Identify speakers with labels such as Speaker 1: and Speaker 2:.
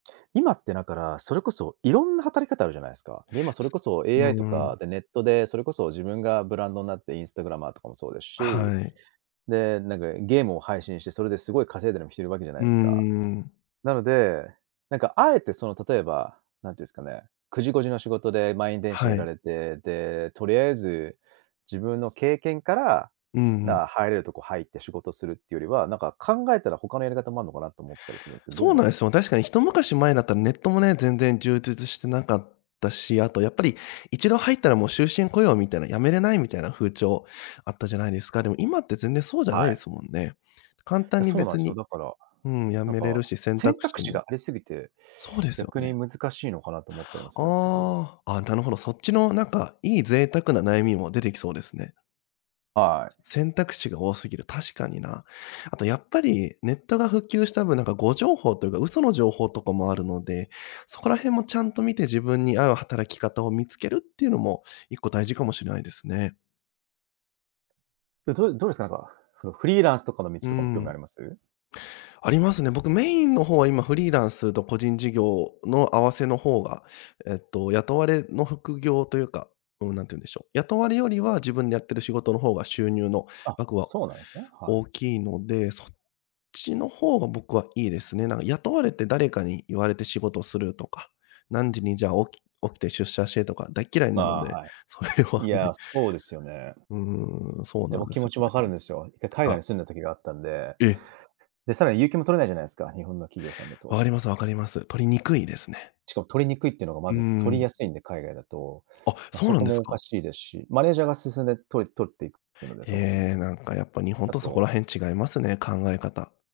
Speaker 1: 今ってだから、それこそいろんな働き方あるじゃないですか。で、今それ
Speaker 2: す
Speaker 1: こそ
Speaker 2: う
Speaker 1: AI と
Speaker 2: ーん。
Speaker 1: か、で、ネットでそれこそ自分がブランドんなってインスタグラマーとかもそうですし。
Speaker 2: はい。
Speaker 1: で、なんかゲームを配信して、それですごい稼いでるむひてるわけじゃな
Speaker 2: うー
Speaker 1: いすか。
Speaker 2: ん。
Speaker 1: なので、なんかあえて、その、例えば、なんて言うんすかね、9時5時の仕事で満員電車
Speaker 2: は
Speaker 1: 揺ら
Speaker 2: い。
Speaker 1: れて、で、とりあえず、自分の経験から、
Speaker 2: うん、ふん。
Speaker 1: だ、入れるとこ入って仕事するっていうよりは、なんか考えたら他のやり方もあんのかなと思ったりするんすけど、どう
Speaker 2: そう
Speaker 1: 思い
Speaker 2: な
Speaker 1: ま
Speaker 2: いす
Speaker 1: す？
Speaker 2: よ。確かに一昔前だったらネットもね、全然充実してなかったし、あとやっぱり一度入ったらもう終身雇用みたいな、辞めれないみたいな風潮あったじゃないですか。でも今って全然そうじゃな
Speaker 1: は
Speaker 2: いで
Speaker 1: い。
Speaker 2: すもんね。簡単
Speaker 1: だ、
Speaker 2: に
Speaker 1: そうなん
Speaker 2: 別
Speaker 1: しょ、
Speaker 2: に
Speaker 1: だから、
Speaker 2: うん、辞
Speaker 1: なん
Speaker 2: めれる
Speaker 1: か、
Speaker 2: し、選
Speaker 1: 選
Speaker 2: 択
Speaker 1: 択
Speaker 2: 肢
Speaker 1: 肢が
Speaker 2: も
Speaker 1: ありすぎて、
Speaker 2: そうですよ
Speaker 1: 逆
Speaker 2: ね。
Speaker 1: に難しいのかなと思ったりもするんすけど。
Speaker 2: ああ、あ、なるほど、そっちのなんかいい贅沢な悩みも出てきそうですね。
Speaker 1: はい。
Speaker 2: 選択肢が多すぎる。確かにな。あとやっぱりネットが普及した分、なんか誤情報というか、嘘の情報とかもあるので、そこら辺もちゃんと見て自分に合う働き方を見つけるっていうのも、一個大事かもしれないですね。
Speaker 1: え、どどうすか、なんか、ふのフリーランスとかの道
Speaker 2: う
Speaker 1: とかも興味あ
Speaker 2: ん。
Speaker 1: ります？
Speaker 2: ありますね。僕メインの方は、今フリーランスと個人事業の合わせの方が、えっと、雇われの副業というか、うーん、なんていうんでしょう、雇われよりは自分でやってる仕事の方が収入の
Speaker 1: あ、
Speaker 2: 額は
Speaker 1: そうなんすね、はい。
Speaker 2: 大きいので、そっちの方が僕はいいですね。なんが雇われて誰かに言われて仕事するとか、何時にじゃ起き起きて出社してとか大嫌いなの
Speaker 1: ば、
Speaker 2: で、
Speaker 1: は
Speaker 2: それ
Speaker 1: い。
Speaker 2: は
Speaker 1: いや、
Speaker 2: ね。
Speaker 1: そうですよね。
Speaker 2: うーん、そう
Speaker 1: で、
Speaker 2: な
Speaker 1: ぼ
Speaker 2: んで
Speaker 1: 気
Speaker 2: す
Speaker 1: 持
Speaker 2: よ
Speaker 1: ち分
Speaker 2: ね。
Speaker 1: かるんですよ。て、海外
Speaker 2: あ。
Speaker 1: に住んだ時があったんで。
Speaker 2: え！
Speaker 1: で、さらに有給も取れないじゃないすか、日本の企業さんだと。
Speaker 2: 分か
Speaker 1: お
Speaker 2: ります、分かります。取りにくいですね。
Speaker 1: しかも取りにくいっていうのが、ま
Speaker 2: うー
Speaker 1: ず取り
Speaker 2: ん。
Speaker 1: やすいんで、海外だと。
Speaker 2: あ、
Speaker 1: まあ、
Speaker 2: そう
Speaker 1: そ
Speaker 2: な
Speaker 1: こ
Speaker 2: んで
Speaker 1: も
Speaker 2: す
Speaker 1: おか
Speaker 2: か？
Speaker 1: しいですし、マネージャーが進んでとい取っていくので、そもそも。
Speaker 2: ええ、なんかやっぱ日本
Speaker 1: あ
Speaker 2: とそこ
Speaker 1: と
Speaker 2: ら辺違いますね、考え方。